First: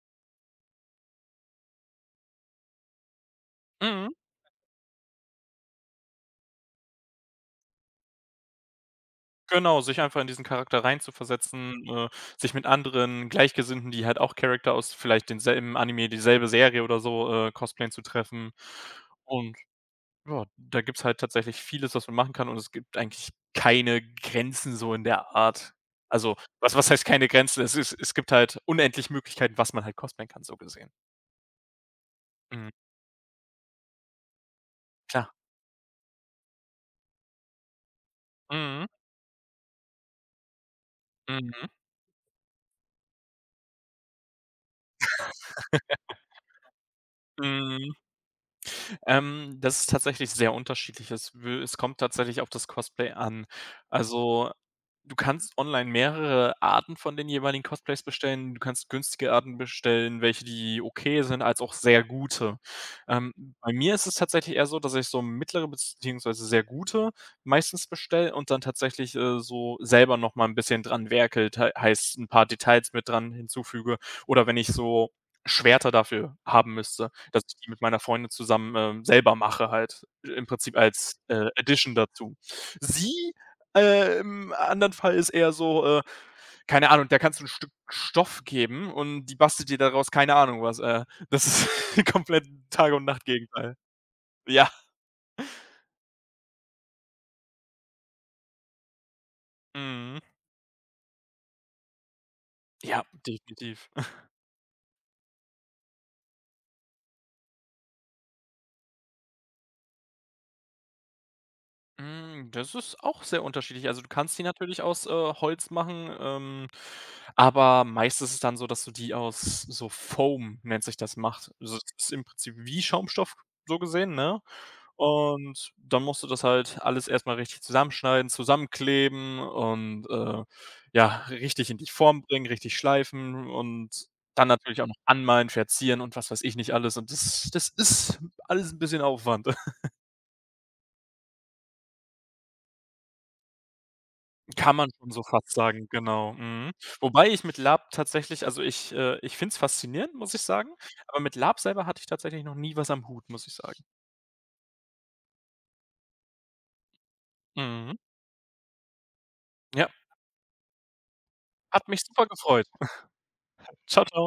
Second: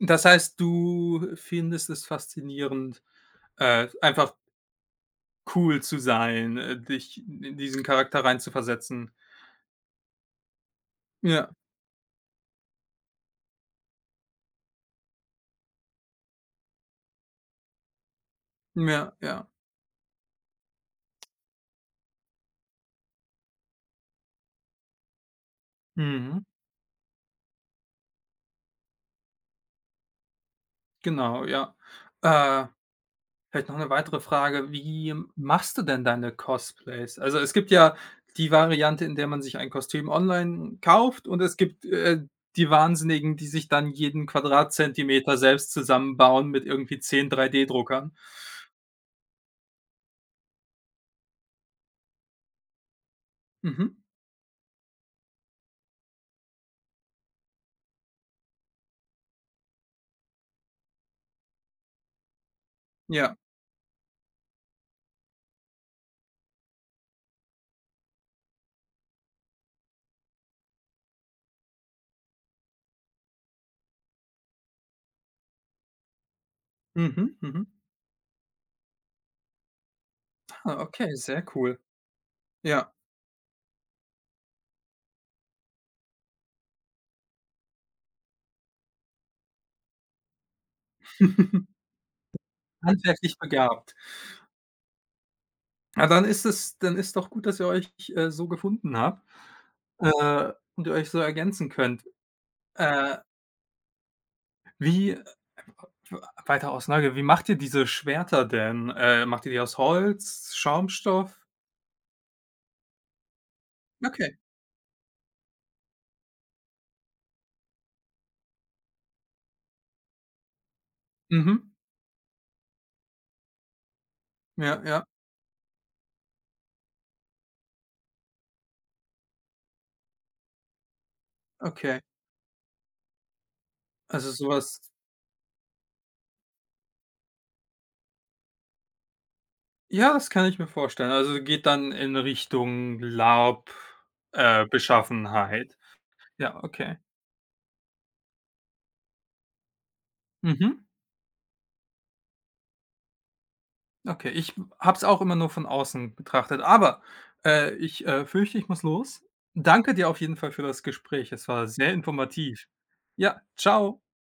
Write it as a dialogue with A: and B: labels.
A: Das heißt, du findest es faszinierend, äh,
B: Mhm.
A: einfach cool zu sein, äh, dich n in diesen Charakter reinzuversetzen.
B: Genau, sich einfach in diesen Charakter
A: Ja.
B: reinzuversetzen, äh, sich mit anderen Gleichgesinnten, die halt auch Character aus vielleicht denselben Anime, dieselbe Serie oder so, äh, cosplayen, zu treffen
A: Ja, ja.
B: und, ja, da gibt's halt tatsächlich vieles, was man machen kann, und es gibt eigentlich keine Grenzen so in der Art. Also,
A: Mhm.
B: was was heißt keine Grenzen? Es ist es gibt halt unendlich Möglichkeit, was man halt cosplayen kann, so gesehen.
A: Genau, ja. Äh,
B: Mhm.
A: vielleicht noch 'ne weitere Frage. Wie
B: Klar.
A: machst du denn deine Cosplays? Also, es gibt ja die
B: Mhm.
A: Variante, in der man sich ein Kostüm online kauft, und es
B: Mhm.
A: gibt, äh, die Wahnsinnigen, die sich dann jeden Quadratzentimeter selbst zusammenbauen mit irgendwie 10
B: Mhm.
A: 3D-Druckern.
B: Ähm, das ist tatsächlich sehr unterschiedlich. Es will es kommt tatsächlich auf das Cosplay an.
A: Mhm.
B: Also, du kannst online mehrere Arten von den jeweiligen Cosplays bestellen. Du kannst günstige Arten bestellen, welche, die okay sind, als auch sehr gute. Ähm,
A: Ja.
B: bei mir ist es tatsächlich eher so, dass ich so mittlere beziehungsweise sehr gute meistens bestelle und dann tatsächlich, äh, so selber noch mal 'n bisschen dran werkle, tei heißt 'n paar Details mit dran hinzufüge, oder wenn ich so Schwerter dafür haben müsste,
A: Mhm.
B: dass ich
A: Mhm.
B: die mit meiner Freundin zusammen, ähm, selber mache halt ch im
A: Ha,
B: Prinzip
A: okay,
B: als,
A: sehr
B: äh,
A: cool.
B: Edition dazu.
A: Ja.
B: Sie, äh, im anderen Fall ist eher so, äh, keine Ahnung, der kannst du 'n Stück Stoff geben und die bastelt dir daraus keine Ahnung was. Äh, das ist komplett Tag und
A: Handwerklich
B: Nacht-Gegenteil.
A: begabt.
B: Ja.
A: Ah, dann ist das dann ist doch gut, dass ihr euch ch äh, so gefunden habt,
B: Mhm.
A: äh, und ihr euch so ergänzen könnt.
B: Ja,
A: Äh
B: definitiv.
A: Wie, äh, w we weiter aus Neugier, wie macht ihr diese Schwerter denn? Äh, macht ihr die aus Holz, Schaumstoff?
B: Hm, das ist auch sehr unterschiedlich. Also, du
A: Okay.
B: kannst die natürlich aus, äh, Holz machen, ähm, aber meist ist es dann so, dass du die aus so Foam, nennt sich das, machst.
A: Mhm.
B: Also, das ist im Prinzip wie Schaumstoff so gesehen, ne,
A: Ja, ja.
B: und dann musst du das halt alles erst mal richtig zusammenschneiden, zusammenkleben und, äh, ja, richtig in die
A: Okay.
B: Form bringen, richtig schleifen und
A: Also, so
B: dann
A: was
B: natürlich auch noch anmalen, verzieren und was weiß ich nicht alles und das das ist alles 'n bisschen Aufwand.
A: Ja, das kann ich mir vorstellen. Also, geht dann in Richtung Lab äh,
B: Kann man schon so fast
A: Beschaffenheit.
B: sagen. Genau.
A: Ja,
B: Mhm.
A: okay.
B: Wobei ich mit Lab tatsächlich also ich, äh, ich finde es faszinierend, muss ich sagen,
A: Mhm.
B: aber mit Lab selber hatte ich tatsächlich noch nie was am Hut, muss ich sagen.
A: Okay, ich, hm, habe es auch immer nur von außen betrachtet, aber, äh,
B: Mhm.
A: ich, äh, fürchte, ich muss los.
B: Ja.
A: Danke dir auf jeden Fall für das Gespräch. Es war
B: Hat
A: sehr
B: mich super gefreut.
A: informativ. Ja, tschau.
B: Tschau, tschau.